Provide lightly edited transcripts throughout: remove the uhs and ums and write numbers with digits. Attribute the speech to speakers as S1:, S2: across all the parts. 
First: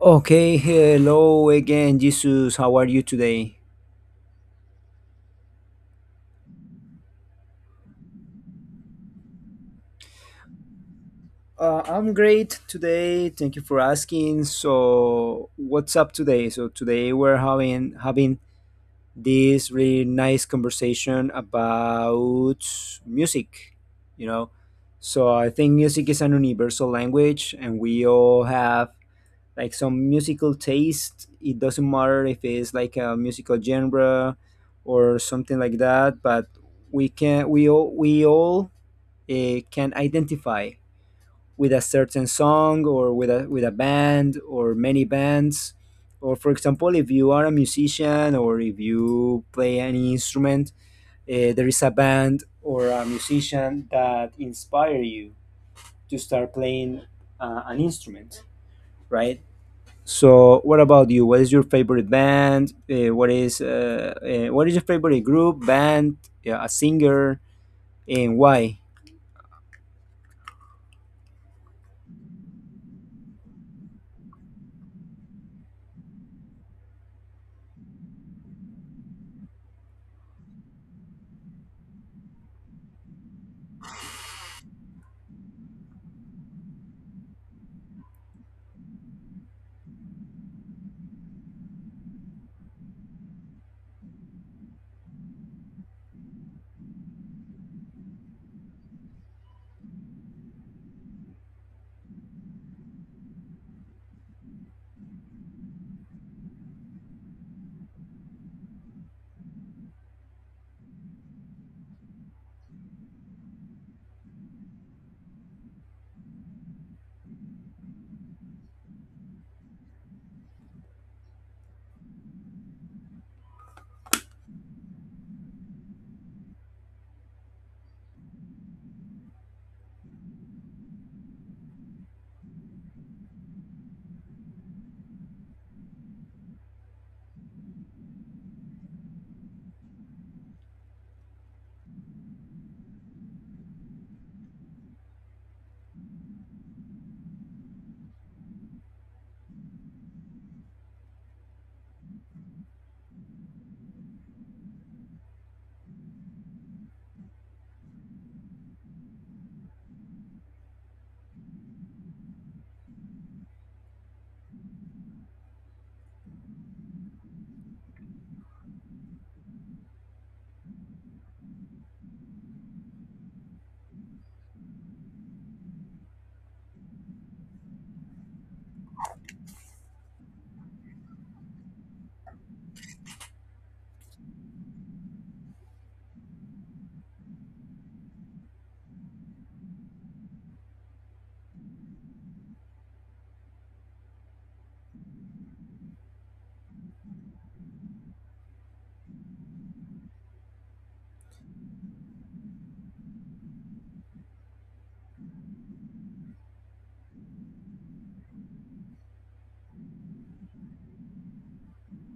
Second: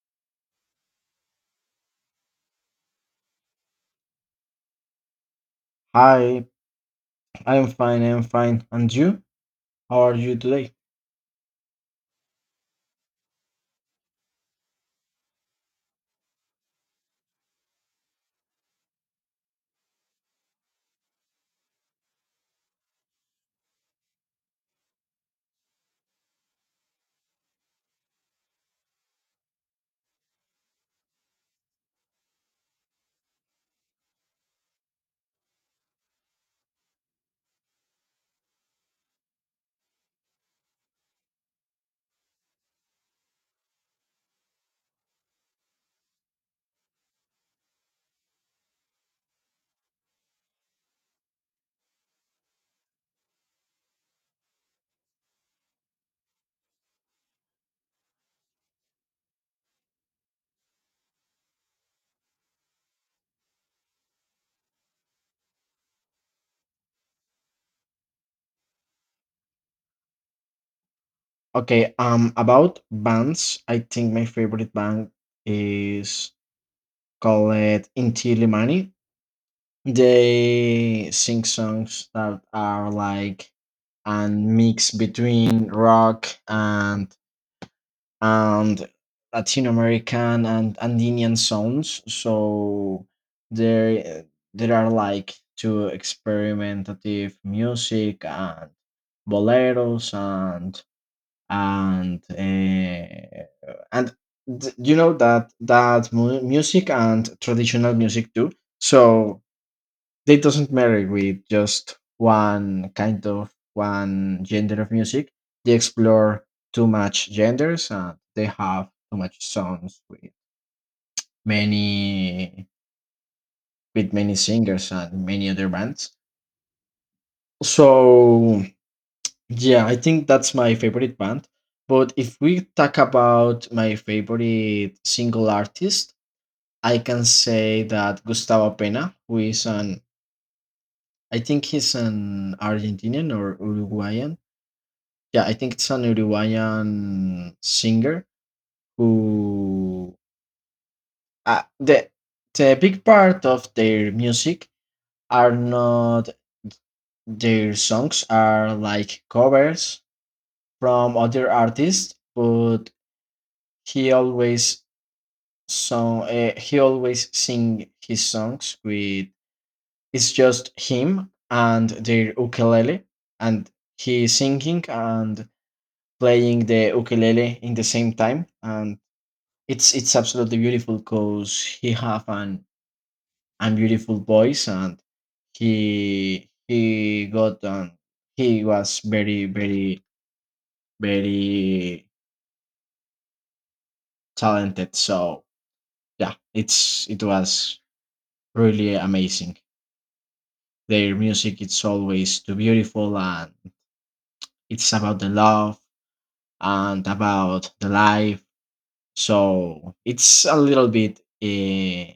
S1: Okay, hello again, Jesus. How are you today?
S2: Hi, I'm fine, I'm fine. And you? How are you today?
S1: I'm great today. Thank you for asking. So, what's up today? So today we're having this really nice conversation about music. You know, so I think music is an universal language, and we all have like some musical taste. It doesn't matter if it's like a musical genre or something like that, but we all can identify with a certain song or with a band or many bands. Or for example, if you are a musician or if you play any instrument, there is a band or a musician that inspire you to start playing an instrument, right? So, what about you? What is your favorite band? What is your favorite group, band, yeah, a singer, and why?
S2: Okay, about bands, I think my favorite band is called Inti Limani. They sing songs that are like a mix between rock and Latin American and Andean sounds. So there there are like two experimentative music and boleros and you know that music and traditional music too. So they doesn't marry with just one kind of one gender of music. They explore too much genders and they have too much songs many with many singers and many other bands. So yeah, I think that's my favorite band. But if we talk about my favorite single artist, I can say that Gustavo Pena, who is an... I think he's an Argentinian or Uruguayan. Yeah, I think it's an Uruguayan singer who uh, the the big part of their music are not, their songs are like covers from other artists, but he always he always sing his songs with, it's just him and their ukulele, and he singing and playing the ukulele in the same time. And it's absolutely beautiful because he have an beautiful voice, and he got he was very talented. So yeah, it was really amazing. Their music it's always too beautiful and it's about the love and about the life. So it's a little bit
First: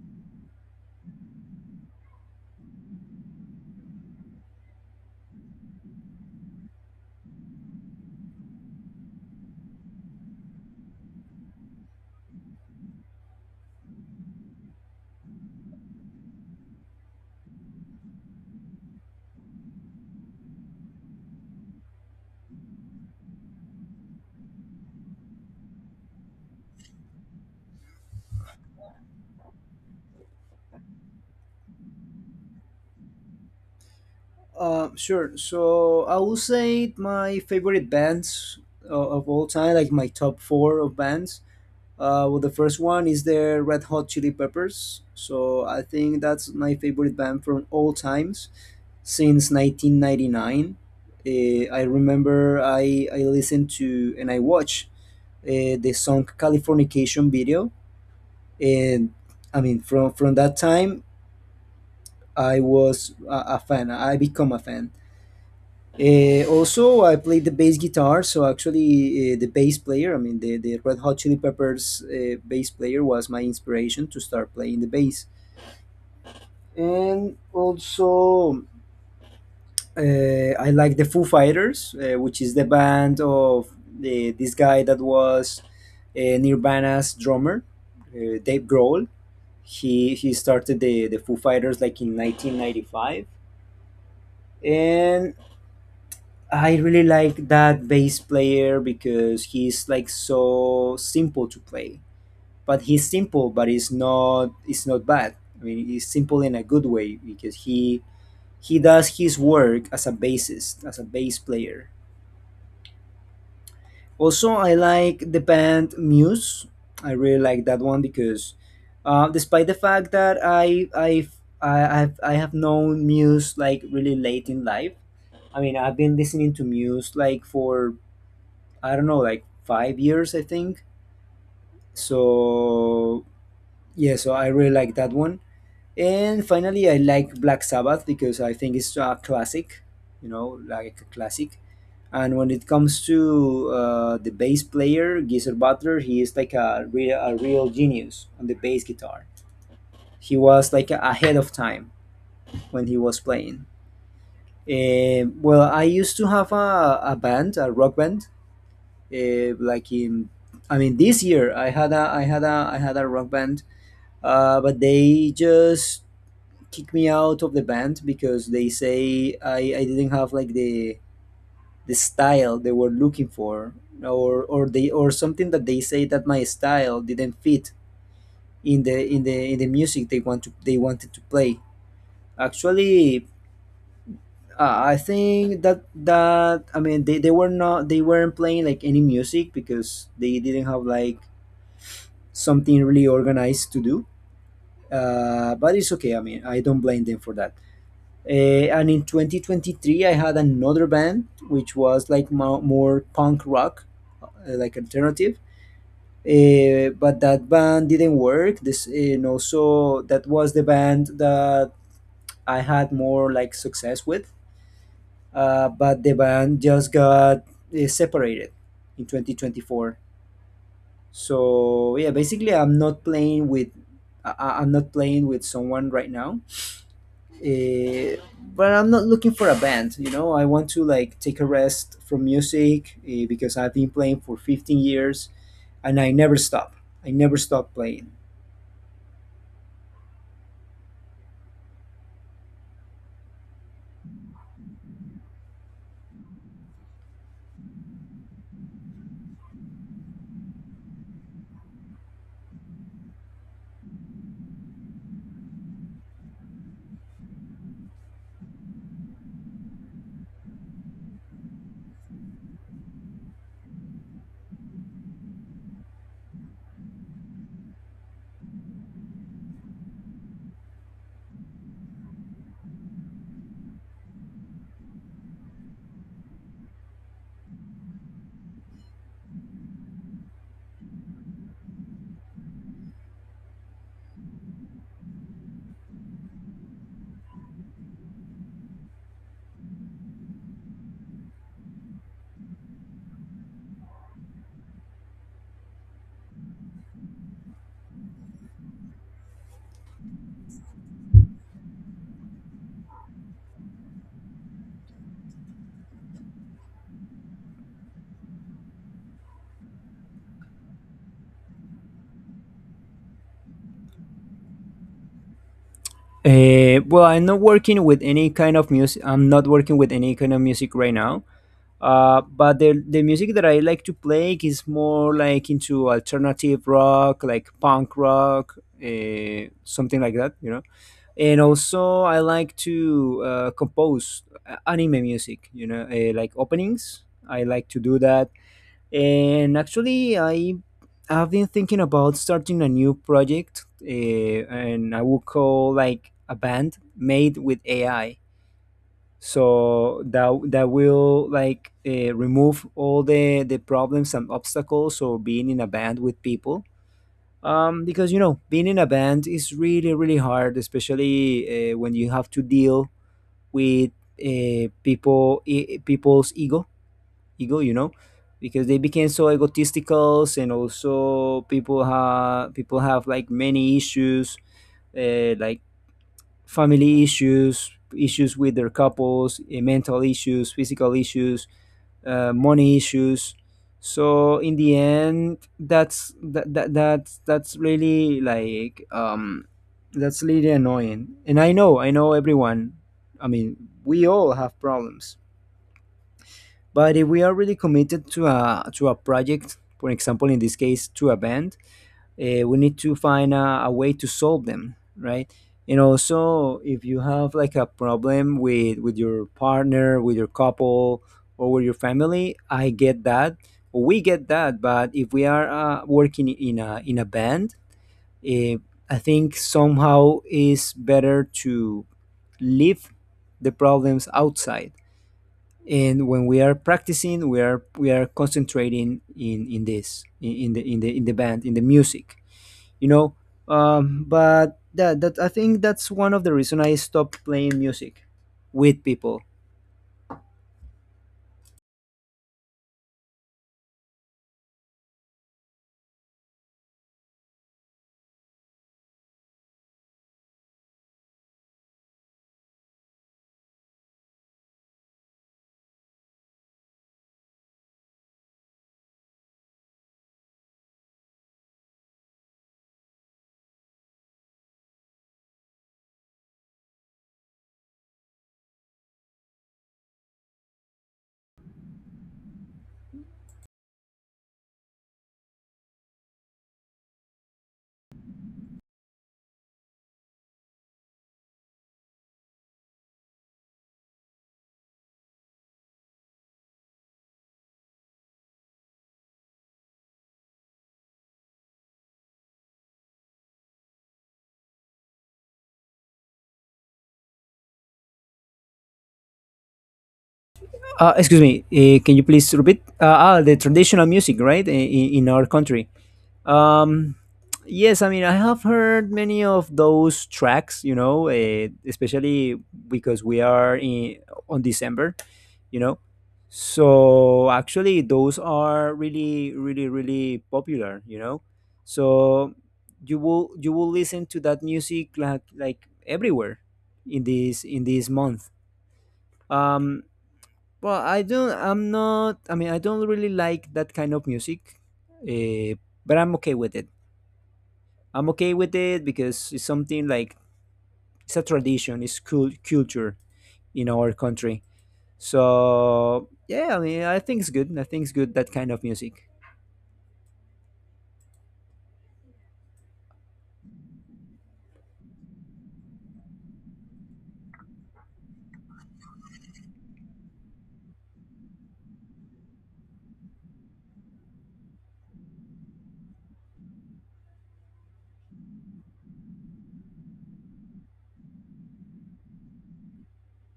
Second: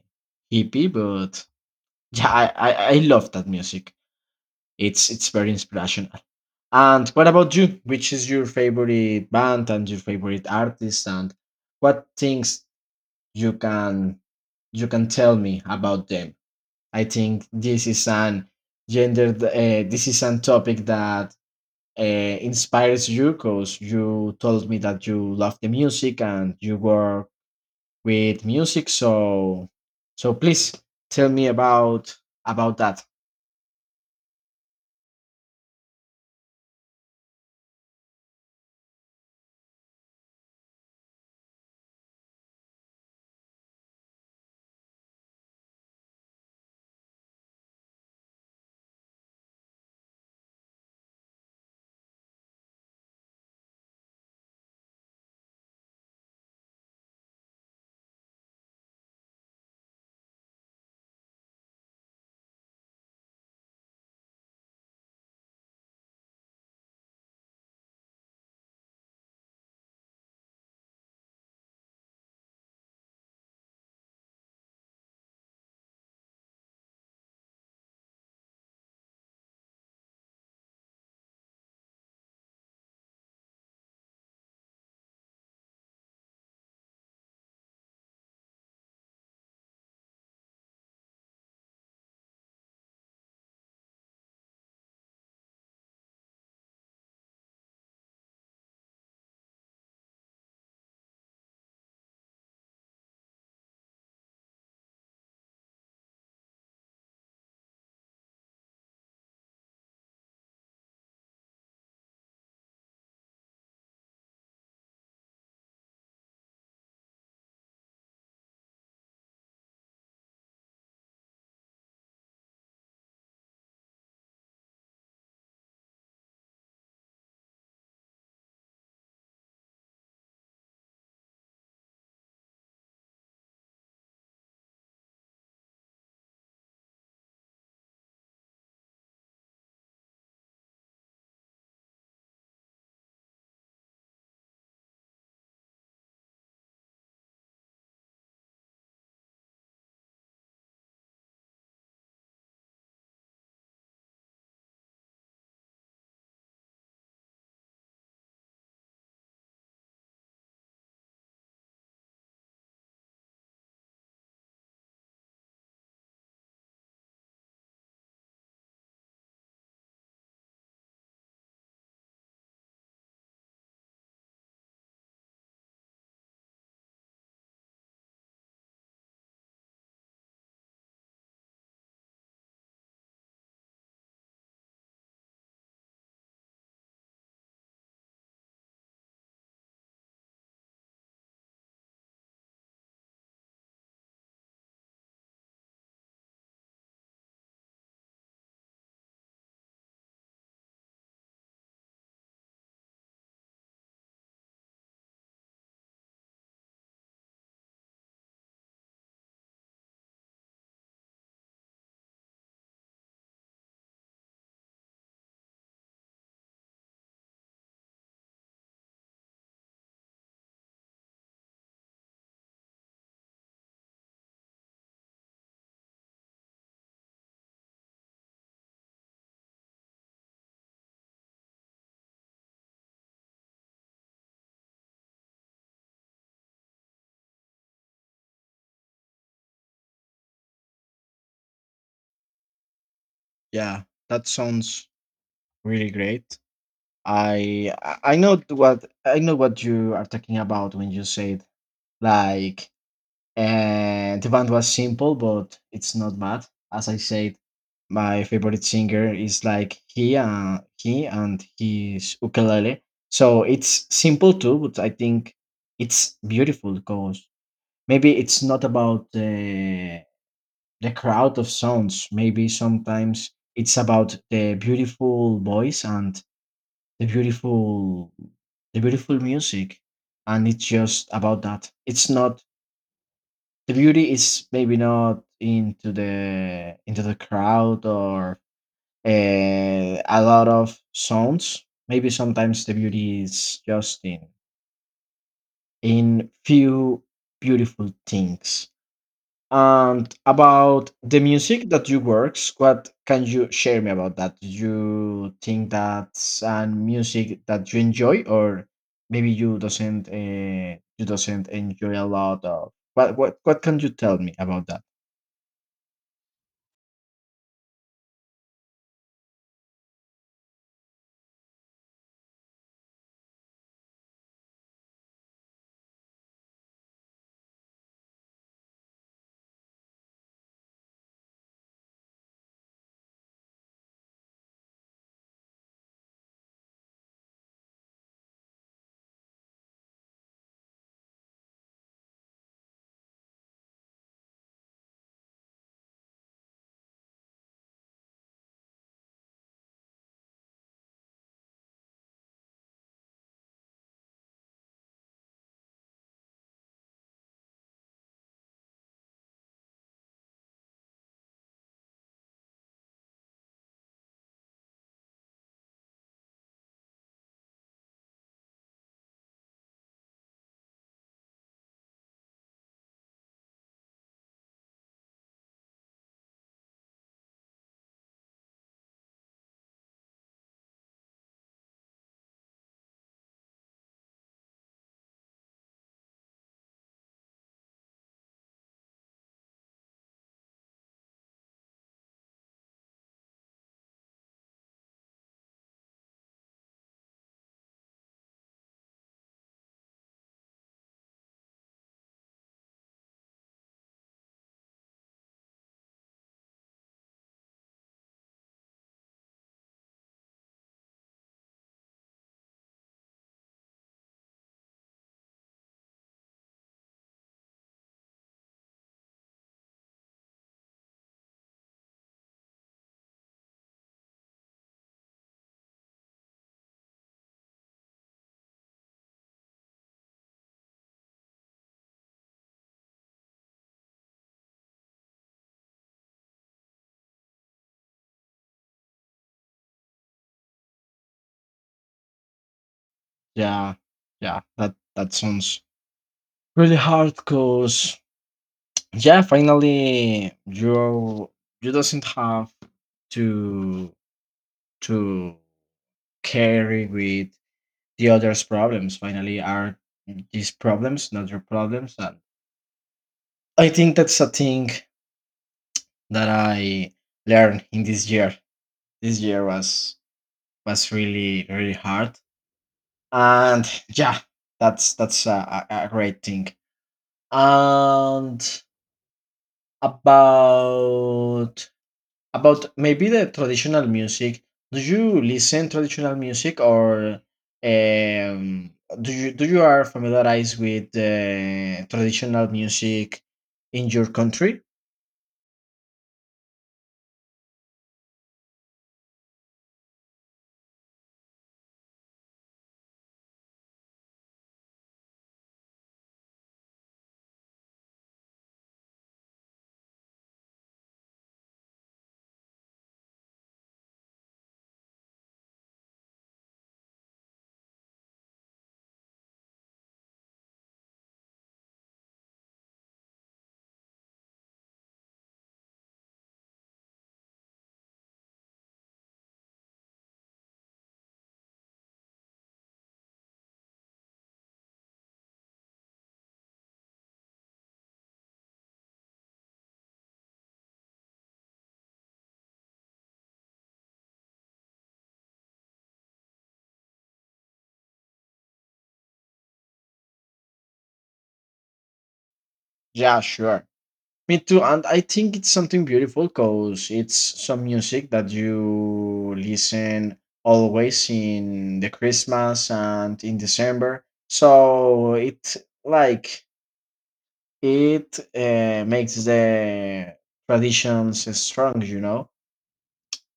S2: hippie, but yeah, I love that music. It's very inspirational. And what about you? Which is your favorite band and your favorite artist and what things you can you can tell me about them? I think this is an gender, this is an topic that inspires you because you told me that you love the music and you work with music, so so please tell me about that.
S1: Sure. So, I will say my favorite bands of all time, like my top four of bands. Well, the first one is the Red Hot Chili Peppers. So, I think that's my favorite band from all times since 1999. I remember I listened to and I watched the song Californication video. And I mean, from that time, I was a fan. I become a fan. Also, I played the bass guitar. So actually, the bass player, I mean, the Red Hot Chili Peppers bass player was my inspiration to start playing the bass. And also, I like the Foo Fighters, which is the band of this guy that was Nirvana's drummer, Dave Grohl. He started the Foo Fighters like in 1995. And I really like that bass player because he's like so simple to play, but he's simple but it's not bad. I mean he's simple in a good way because he does his work as a bassist as a bass player. Also, I like the band Muse. I really like that one because, despite the fact that I have known Muse like really late in life. I mean, I've been listening to Muse like for, I don't know, like 5 years, I think. So yeah, so I really like that one. And finally, I like Black Sabbath because I think it's a classic. You know, like a classic. And when it comes to the bass player, Geezer Butler, he is like a real genius on the bass guitar. He was like ahead of time when he was playing. Well, I used to have a band, a rock band. eh, like in, I mean, this year I had I had a rock band. But they just kicked me out of the band because they say I didn't have like the style they were looking for, or something that they say that my style didn't fit in the music they wanted to play actually. I think that that I mean they weren't playing like any music because they didn't have like something really organized to do. But it's okay, I mean I don't blame them for that. And in 2023 I had another band which was like more punk rock, uh, like alternative, but that band didn't work this, and also that was the band that I had more like success with. But the band just got separated in 2024. So yeah, basically I'm not playing with I'm not playing with someone right now. uh, but I'm not looking for a band. You know, I want to like take a rest from music because I've been playing for 15 years and I never stop, I never stop playing.
S2: Yeah, that sounds really great. I know what I know what you are talking about when you said, like, the band was simple, but it's not bad. As I said, my favorite singer is like he and his ukulele. So it's simple too, but I think it's beautiful because maybe it's not about the crowd of sounds. Maybe sometimes it's about the beautiful voice and the beautiful the beautiful music, and it's just about that. It's not, the beauty is maybe not into the into the crowd or a lot of sounds. Maybe sometimes the beauty is just in few beautiful things. And about the music that you works, what can you share me about that? Do you think that's an music that you enjoy, or maybe you doesn't enjoy a lot of? What what can you tell me about that?
S1: Well, I'm not working with any kind of music. I'm not working with any kind of music right now. But the music that I like to play is more like into alternative rock, like punk rock, something like that, you know. And also, I like to compose anime music, you know, like openings. I like to do that. And actually, I have been thinking about starting a new project, and I would call like a band made with AI. So that will like remove all the problems and obstacles of being in a band with people. Because you know, being in a band is really really hard, especially when you have to deal with people's ego, you know, because they became so egotistical, and also people have like many issues, like family issues, issues with their couples, mental issues, physical issues, money issues. So in the end, that's really like that's really annoying. And I know everyone. I mean, we all have problems, but if we are really committed to a project, for example, in this case, to a band, we need to find a way to solve them, right? And also, if you have like a problem with your partner, with your couple, or with your family, I get that. We get that. But if we are working in a band, uh, I think somehow is better to leave the problems outside, and when we are practicing we are concentrating in this in the in the in the band in the music, you know. But that that I think that's one of the reason I stopped playing music with people.
S2: Yeah, yeah, that that sounds really hard because yeah, finally you, you doesn't have to to carry with the other's problems. Finally are these problems, not your problems. And I think that's a thing that I learned in this year. This year was really hard, and yeah, that's a great thing. And about About maybe the traditional music, do you listen traditional music or um, do you, do you are familiarized with the traditional music in your country?
S1: Excuse me, can you please repeat? The traditional music, right? In our country. um yes, I mean, I have heard many of those tracks, you know, especially because we are on December, you know. So actually those are really really really popular, you know. So you will, you will listen to that music like everywhere in this month. um well, I don't, I mean I don't really like that kind of music, uh, but I'm okay with it. I'm okay with it because it's something like it's a tradition, it's cool culture in our country. So yeah, I mean, I think it's good. I think it's good that kind of music.
S2: Yeah, sure. Me too, and I think it's something beautiful because it's some music that you listen always in the Christmas and in December. So it, like, it makes the traditions strong, you know.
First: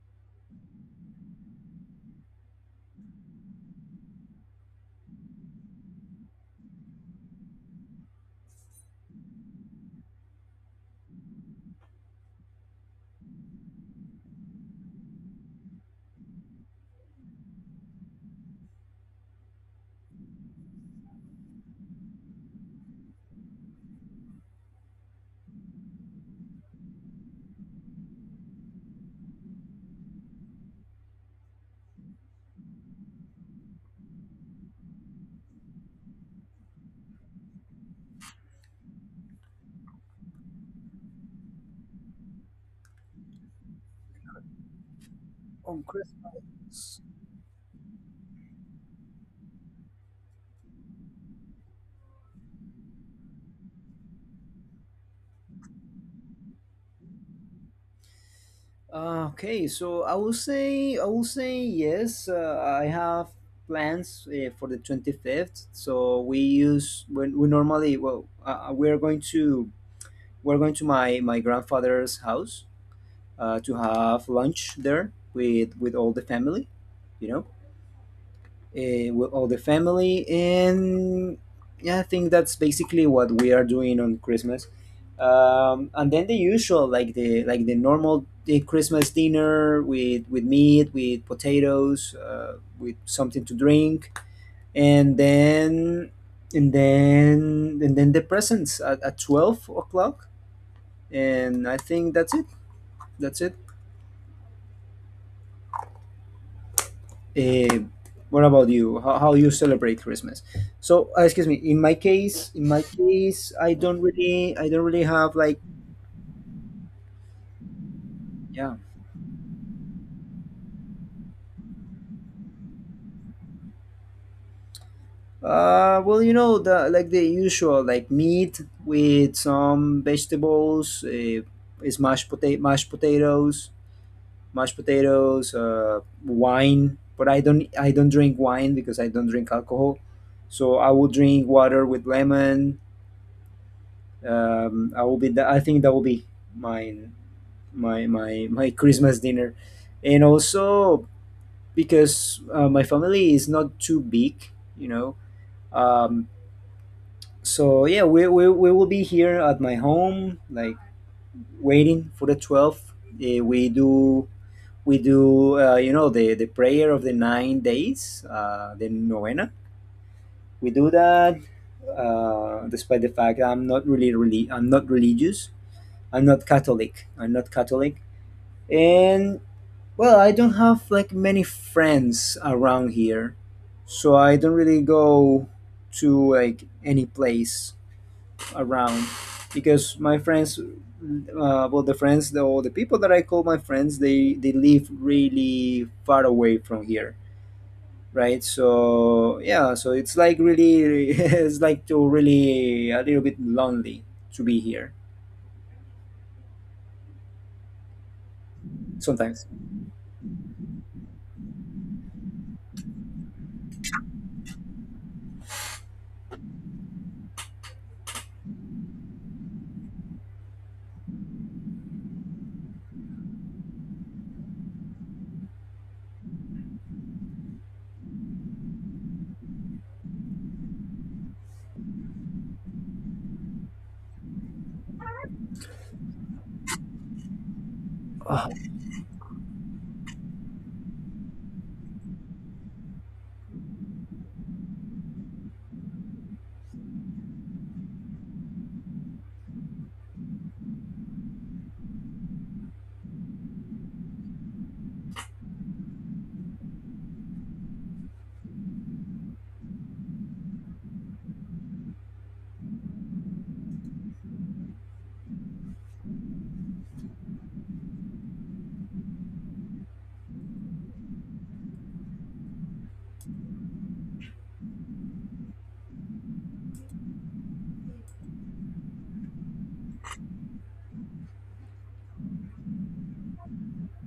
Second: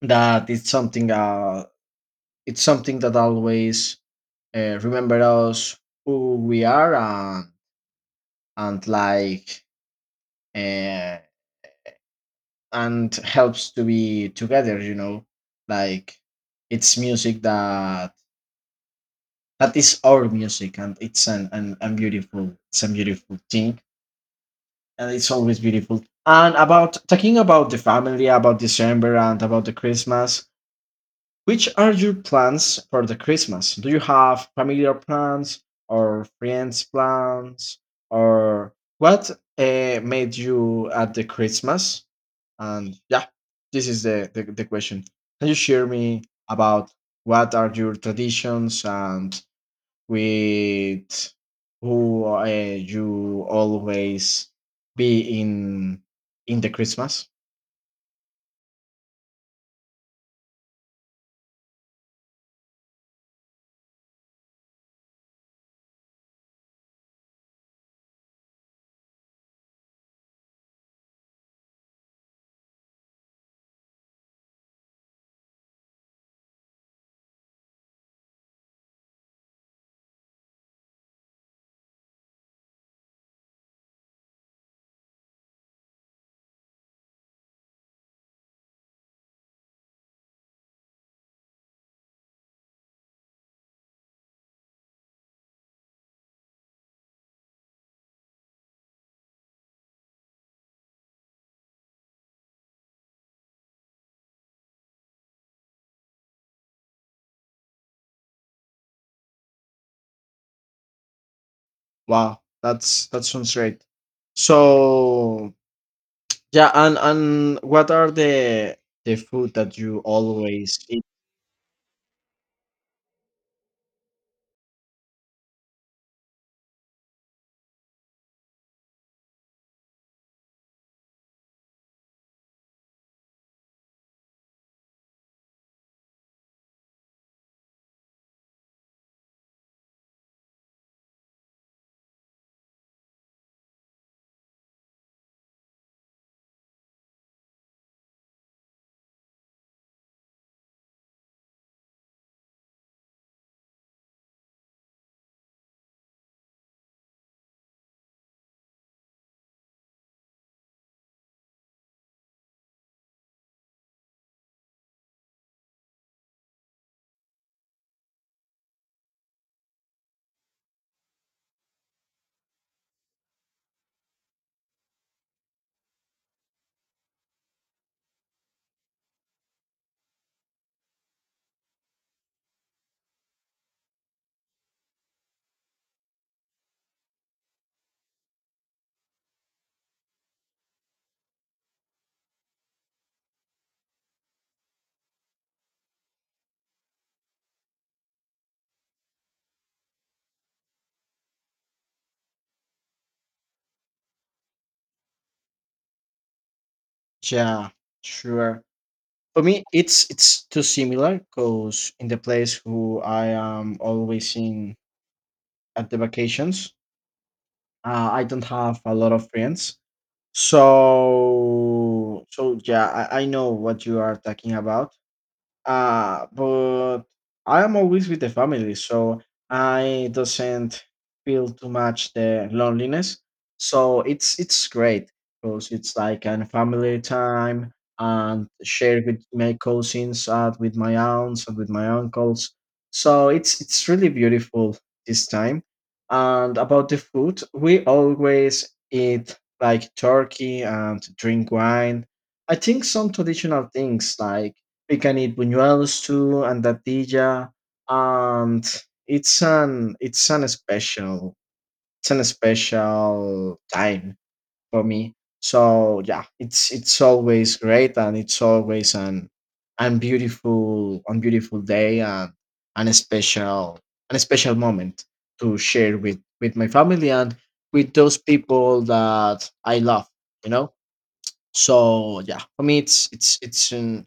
S2: That it's something. It's something that always remember us who we are and like uh, and helps to be together, you know. Like it's music that that is our music, and it's an beautiful, it's a beautiful thing, and it's always beautiful. And about talking about the family, about December and about the Christmas, which are your plans for the Christmas? Do you have familiar plans or friends plans or what made you at the Christmas? And yeah, this is the question. Can you
S1: On
S2: share me
S1: Christmas.
S2: about what are your traditions and with who you always be in the Christmas?
S1: Okay, so I will say, yes. I have plans for the 25th. So we use when we normally, we're going to my my grandfather's house to have lunch there with all the family, you know. With all the family. And yeah, I think that's basically what we are doing on Christmas. And then the usual, like the normal, the Christmas dinner, with meat, with potatoes, with something to drink. And then the presents at 12 o'clock. And I think that's it. That's it. Uh, what about you? How you celebrate Christmas? So, excuse me. In my
S2: Wow,
S1: case,
S2: that's, that sounds great.
S1: I don't really have
S2: So
S1: like,
S2: yeah, and what are
S1: yeah.
S2: the food that you always eat?
S1: Well, you know, the like the usual, like meat with some vegetables, is mashed potatoes, wine. But I don't drink wine because I don't drink alcohol. So I will drink water with lemon. I will be. I think that will be mine, my Christmas dinner. And also because my family is not too big, you know. Um, so yeah, we will be here at my home, like waiting for the 12th. We do, you know, the prayer of the 9 days, the novena. We do that despite the fact I'm not religious. I'm not Catholic. I'm not Catholic. And well, I don't have like many friends around here, so I don't really go to like any place around because my friends, well, the friends, the, or the people that I call my friends, they live really far away from here, right? So yeah, so it's like really, it's like to really a little bit lonely to be here
S2: Yeah, sure. For
S1: sometimes.
S2: me, it's too similar because in the place who I am always in at the vacations, I don't have a lot of friends. So so yeah, I know what you are talking about. But I'm always with the family, so I doesn't feel too much the loneliness. So it's great because it's like a family time and share with my cousins and with my aunts and with my uncles. So it's really beautiful this time. And about the food, we always eat like turkey and drink wine. I think some traditional things like we can eat buñuelos too and natilla, and it's an, it's an special, it's an special time for me. So yeah, it's always great, and it's always an and beautiful day and a special and a special moment to share with my family and with those people that I love, you know. So yeah, for me it's an,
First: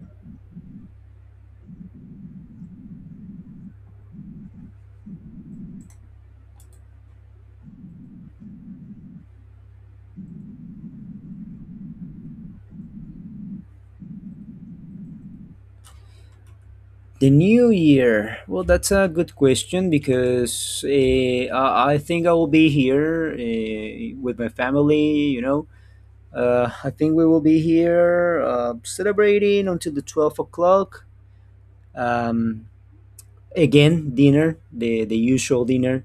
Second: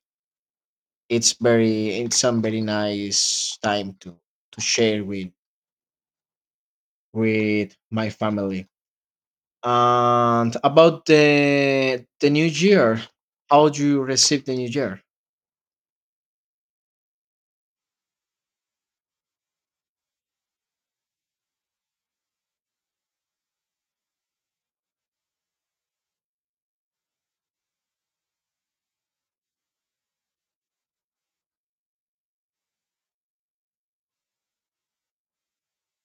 S2: it's very, it's some very nice time to share with my family. And about the new year, how do you receive the new year?
S1: The new year. Well, that's a good question because I think I will be here with my family. You know, I think we will be here celebrating until the 12 o'clock. Um, Again, dinner, the usual dinner.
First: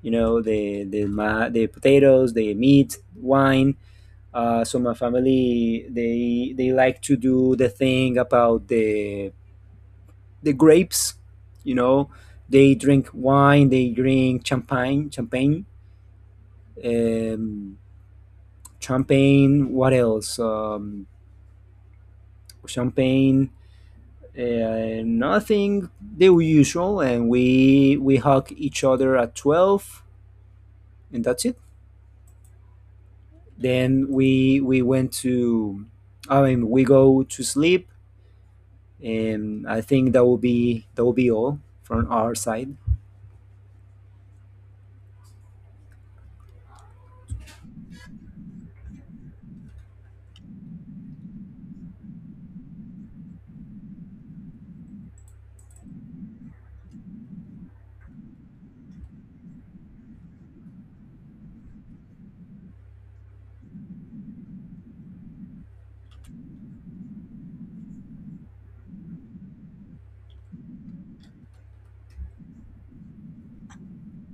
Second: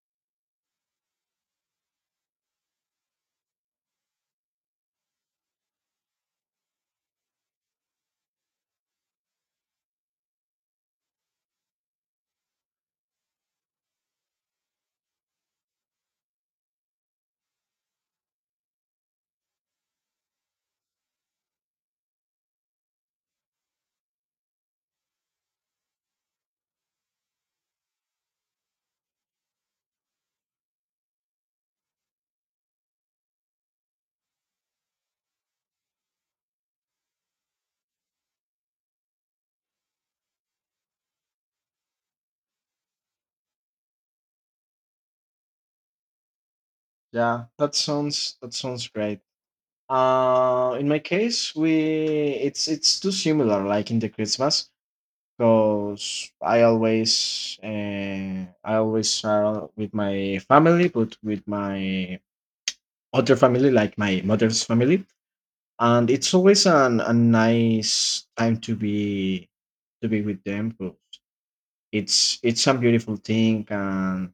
S1: You know, the potatoes, the meat, wine. So my family they like to do the thing about the grapes, you know, they drink wine, they drink champagne, um, champagne. What else? Champagne. Nothing the usual, and we hug each other at 12, and that's it. Then we go to sleep, and I think that will be all from our side.
S2: Yeah, that sounds great. In my case, we, it's too similar like in the Christmas, because I always I always are with my family but with my other family, like my mother's family, and it's always an a nice time to be with them 'cause it's a beautiful thing. And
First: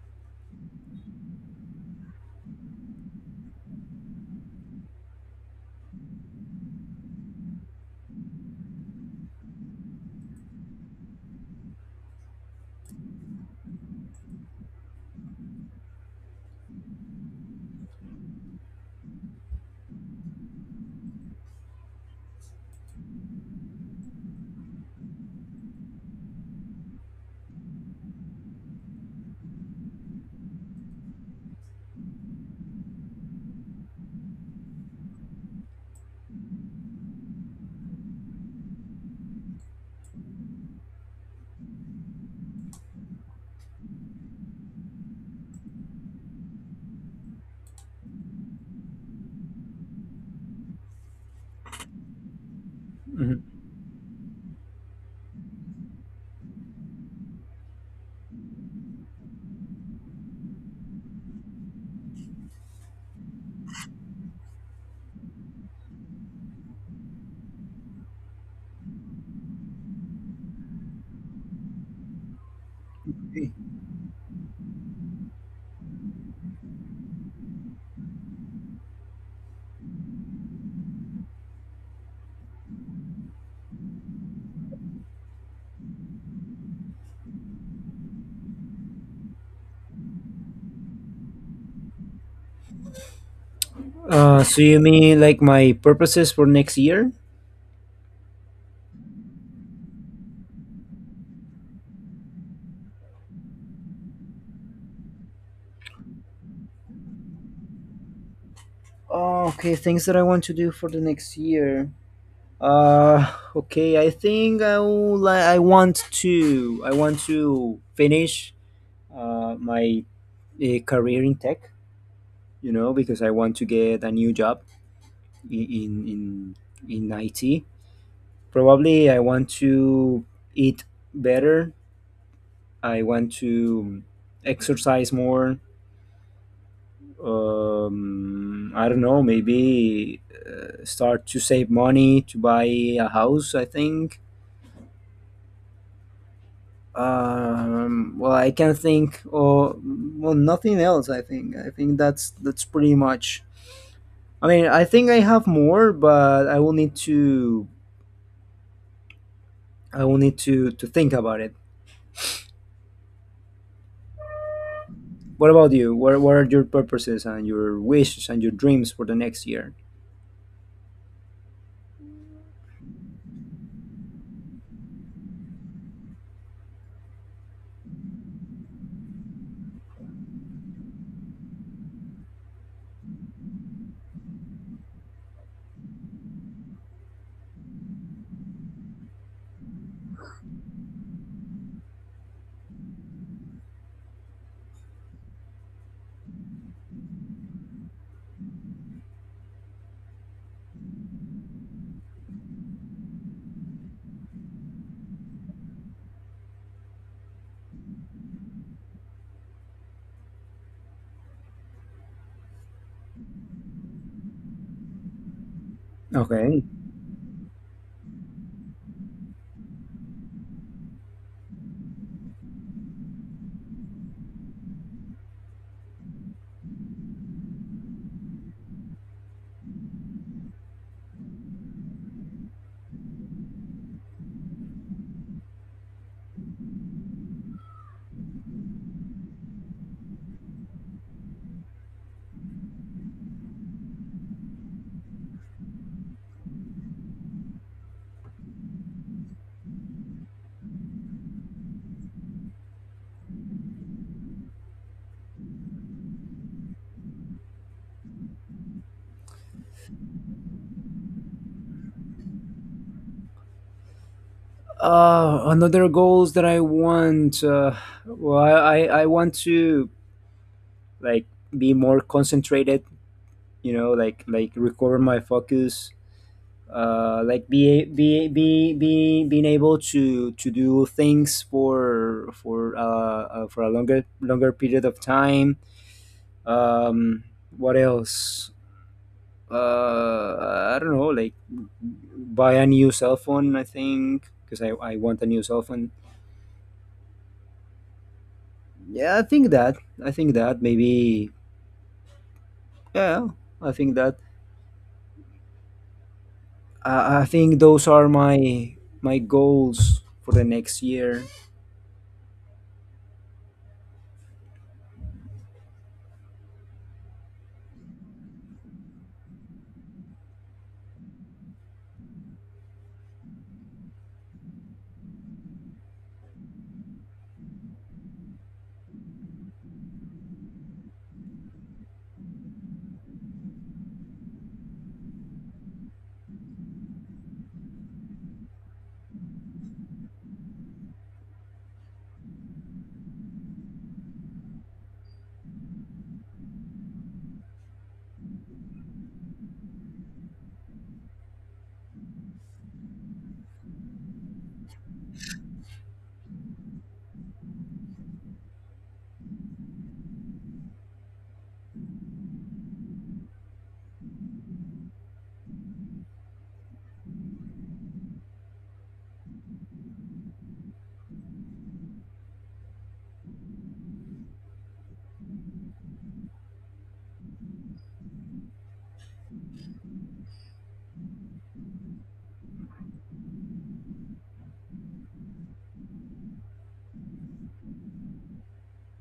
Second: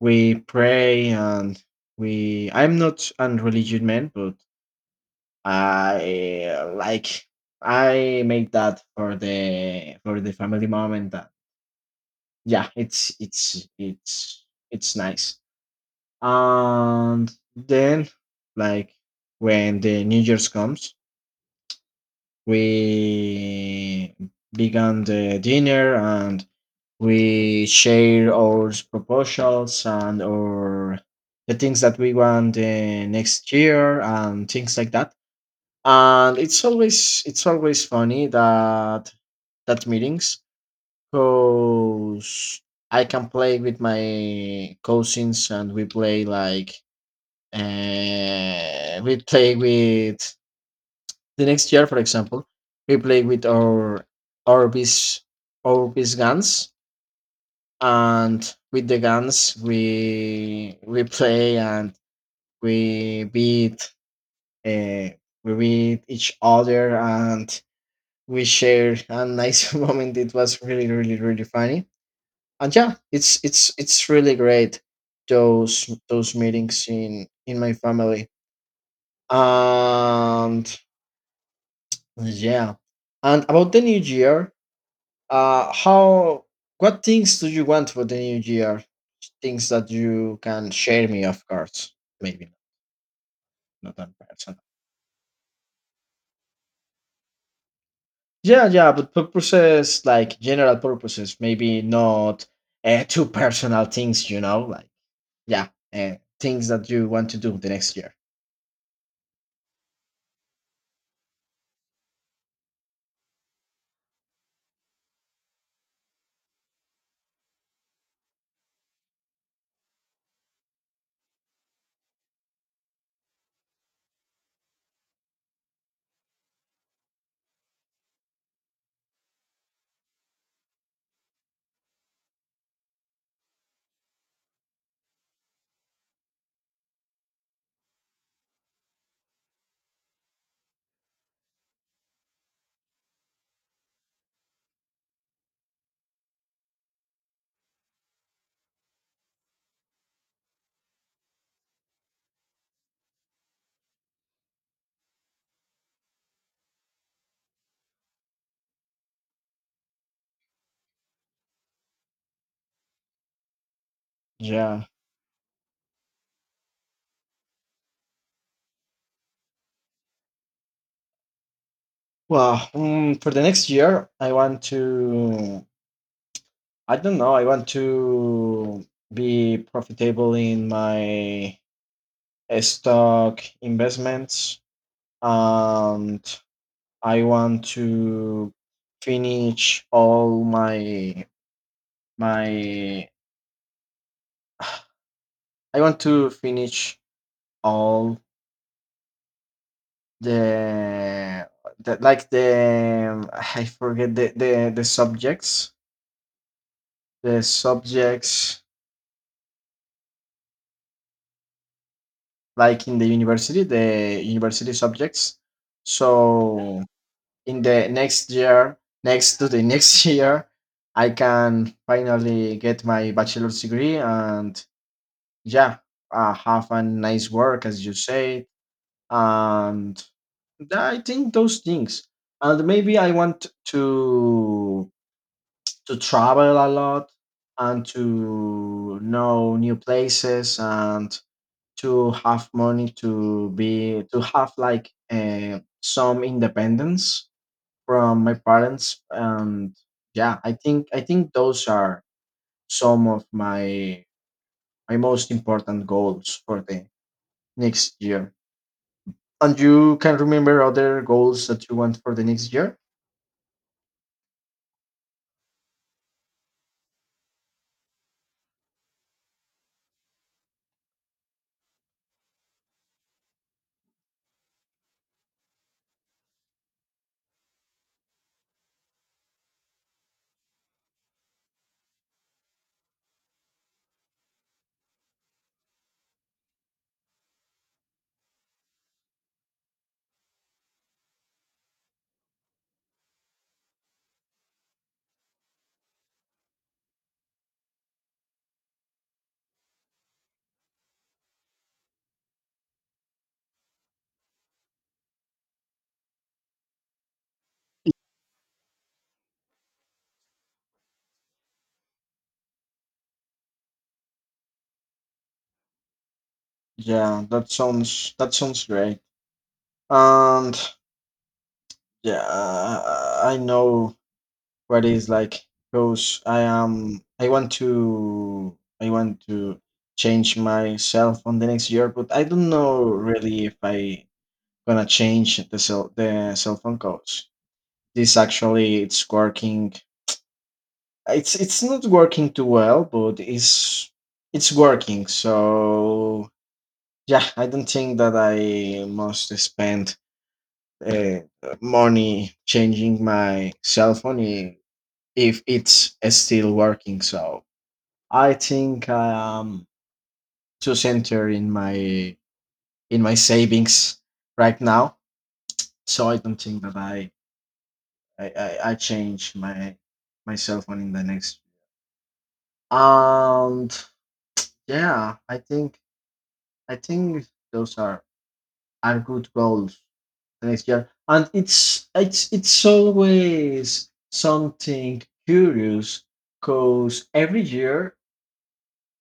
S2: we pray, and we, I'm not an religious man, but I like I make that for the family moment that, yeah, it's nice. And then, like, when the new year's comes, we began the dinner and we share our proposals and our the things that we want the next year and things like that. And it's always funny that that meetings, because I can play with my cousins and we play like we play with the next year, for example. We play with
S1: Mhm.
S2: our piece our piece guns, and with the guns we play and we beat uh, we beat each other, and we shared a nice moment. It was really funny, and yeah, it's really great those meetings in my family. And yeah, and about the new year, uh, how? What things do you want for the new year? Things that you can share me, of course. Maybe not on person.
S1: So you mean like my purposes for next year?
S2: Yeah, yeah, but purposes like general purposes, maybe not too personal things. You know, like, yeah, things that you want to do the next year.
S1: Oh, okay, things that I want to do for the next year. Okay, I think I want to finish my career in tech. You know, because I want to get a new job i- in in in IT. Probably I want to eat better. I want to exercise more. I don't know. Maybe start to save money to buy a house. I think. Well, I can think, or well, nothing else. I think. I think that's pretty much. I mean, I think I have more, but I will need to. I will need to think about it.
S2: Yeah.
S1: What about you? What are your purposes and your wishes and your dreams for the next year?
S2: Well, for the next year, I want to. I don't know. I want to be profitable in my stock investments, and I want to finish all my my I want to finish all the, the, like the I forget the subjects, the subjects, like in the university, the university subjects.
S1: Okay.
S2: So in the next year, next to the next year, I can finally get my bachelor's degree and yeah, have a nice work, as you say, and I think those things. And maybe I want to travel a lot and to know new places, and to have money to be to have like some independence from my parents. And yeah, I think those are some of my my most important goals for the next year. And you can remember other goals that you want for the next year?
S1: Another goals that I want. Well, I want to, like, be more concentrated. You know, like recover my focus, like be being able to do things for a longer period of time. Um, what else? I don't know. Like buy a new cell phone. I think because I want a new cell phone. Yeah, I think that. I think that maybe. Yeah, I think that. I think those are my my goals for the next year.
S2: Yeah, that sounds great. And yeah, I know what is like, because I am I want to change myself on the next year, but I don't know really if I gonna change the cell phone codes. This actually it's working. It's not working too well, but it's working. So yeah, I don't think that I must spend uh, money changing my cell phone if it's still working. So I think I am too centered in my savings right now. So I don't think that I I change my my cell phone in the next. And yeah, I think those are good goals. Next year. And it's always something curious because every year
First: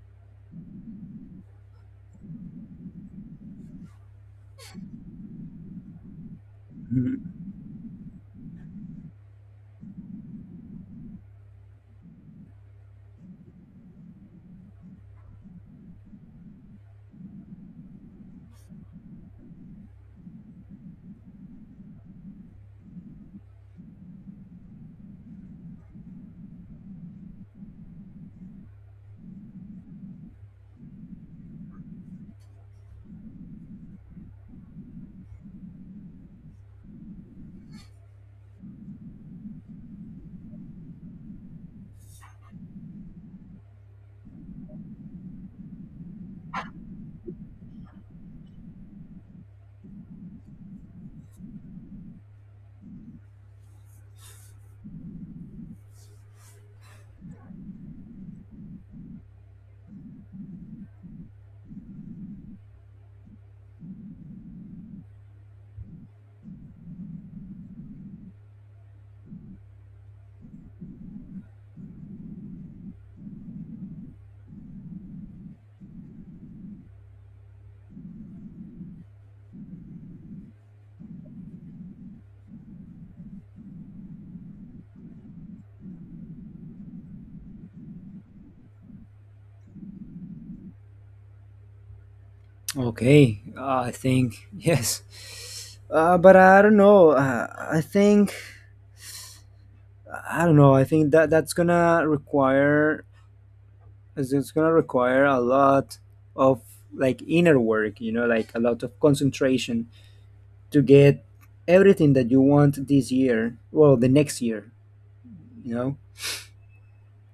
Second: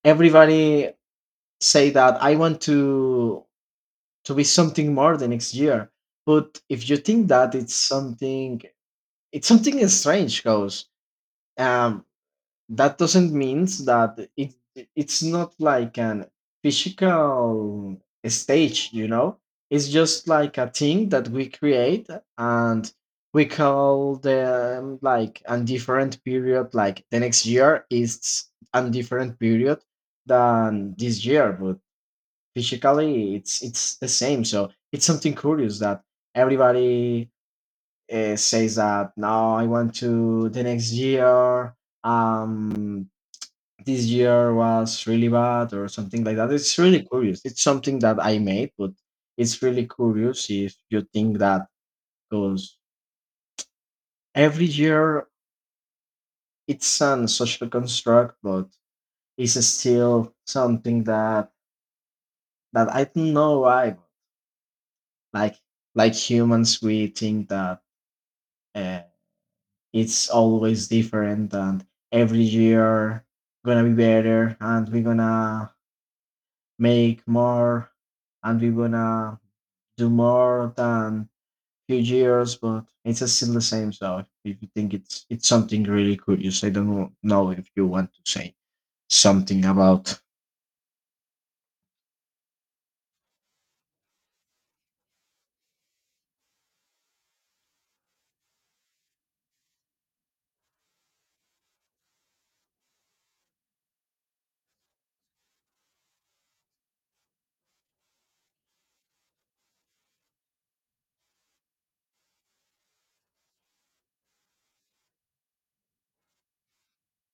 S2: everybody say that I want to be something more the next year. But if you think that, it's something, it's something strange because um. that doesn't mean that it, it's not like an physical stage, you know, it's just like a thing that we create, and we call them like a different period. Like the next year is a different period than this year, but physically it's the same. So it's something curious that everybody says that now I want to the next year, um this year was really bad or something like that. It's really curious. It's something that I made, but it's really curious if you think that, because every year it's an social construct, but it's still something that, that I don't know why. Like like humans, we think that uh, it's always different, and every year gonna be better, and we're gonna make more, and we're gonna do more than few years, but it's still the same. So if you think, it's something really curious. I don't know if you want to say something about.
S1: Okay, I think yes, but I don't know. I think I don't know. I think that that's gonna require, it's gonna require a lot of like inner work. You know, like a lot of concentration to get everything that you want this year. Well, the next year. You know,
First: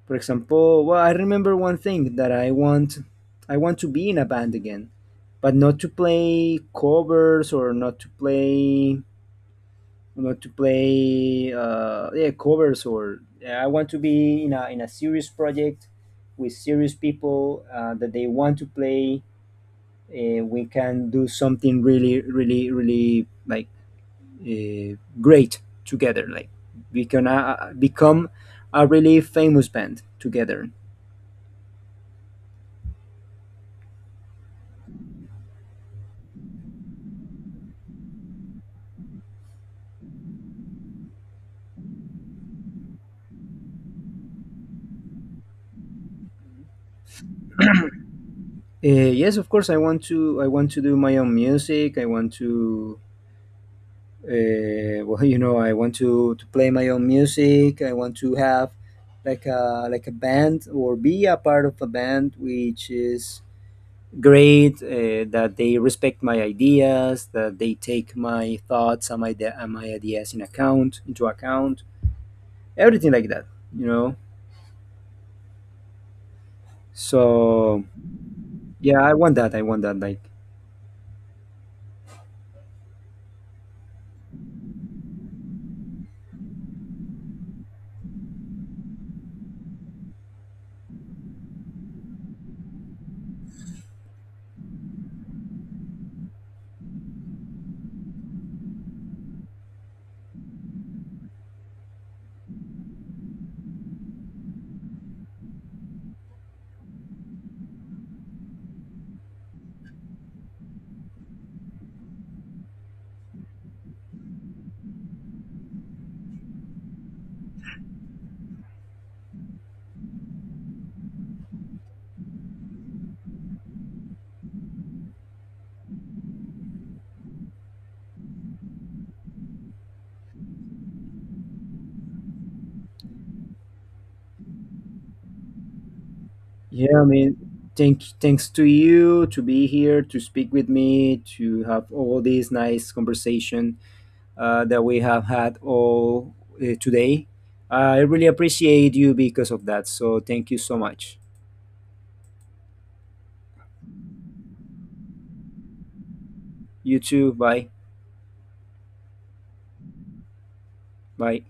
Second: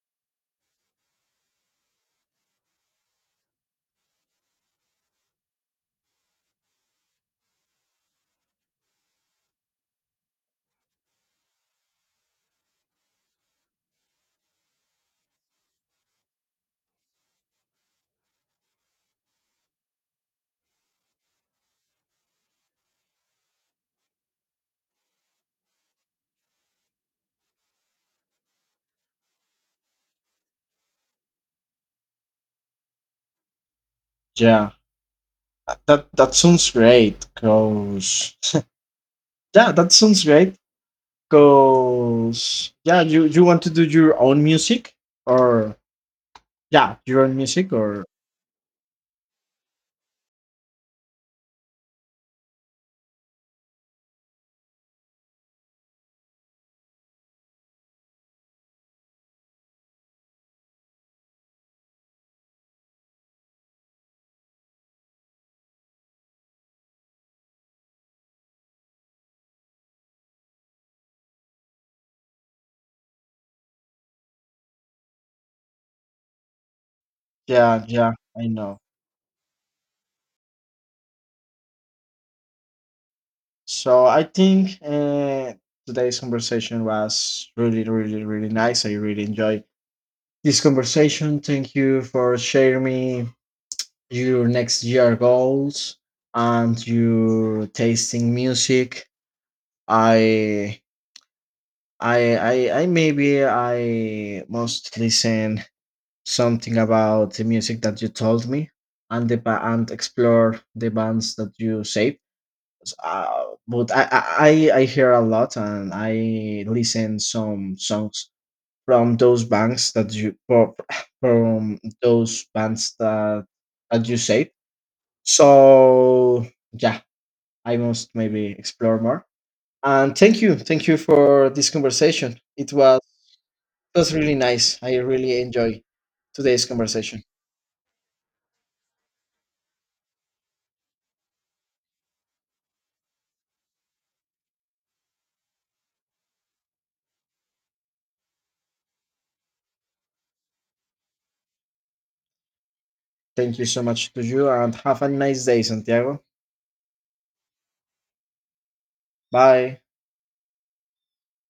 S1: for example, well, I remember one thing that I want. I want to be in a band again, but not to play covers or not to play I want to play I want to be in a serious project with serious people, that they want to play. We can do something really, really, really, like, great together. Like we can, become a really famous band together.
S2: Yeah, that that sounds great. Cause yeah, that sounds great. Cause yeah, you want to do your own music or yeah, your own music or
S1: Yes, of course. I want to. I want to do my own music. I want to, well, you know, I want to play my own music. I want to have like a, like a band or be a part of a band which is great, that they respect my ideas, that they take my thoughts and my ideas in account, everything like that, you know,
S2: yeah,
S1: so
S2: yeah, I know.
S1: yeah, I want that, I want that.
S2: So I think today's conversation was really nice. I really enjoyed this conversation. Thank you for sharing me your next year goals and your tasting music. I I maybe I must listen something about the music that you told me and the and explore the bands that you saved. But I hear a lot and I listen some songs from those banks that you for, from those banks that that you say. So yeah, I must maybe explore more. And thank you for this conversation. It was really nice. I really enjoy today's
S1: Yeah, I
S2: conversation.
S1: mean, thanks to you to be here, to speak with me, to have all this nice conversation that we have had all today. I really appreciate you because of that. So thank you so much.
S2: Thank you so much to you, and have a nice day, Santiago.
S1: You too. Bye.
S2: Bye.
S1: Bye.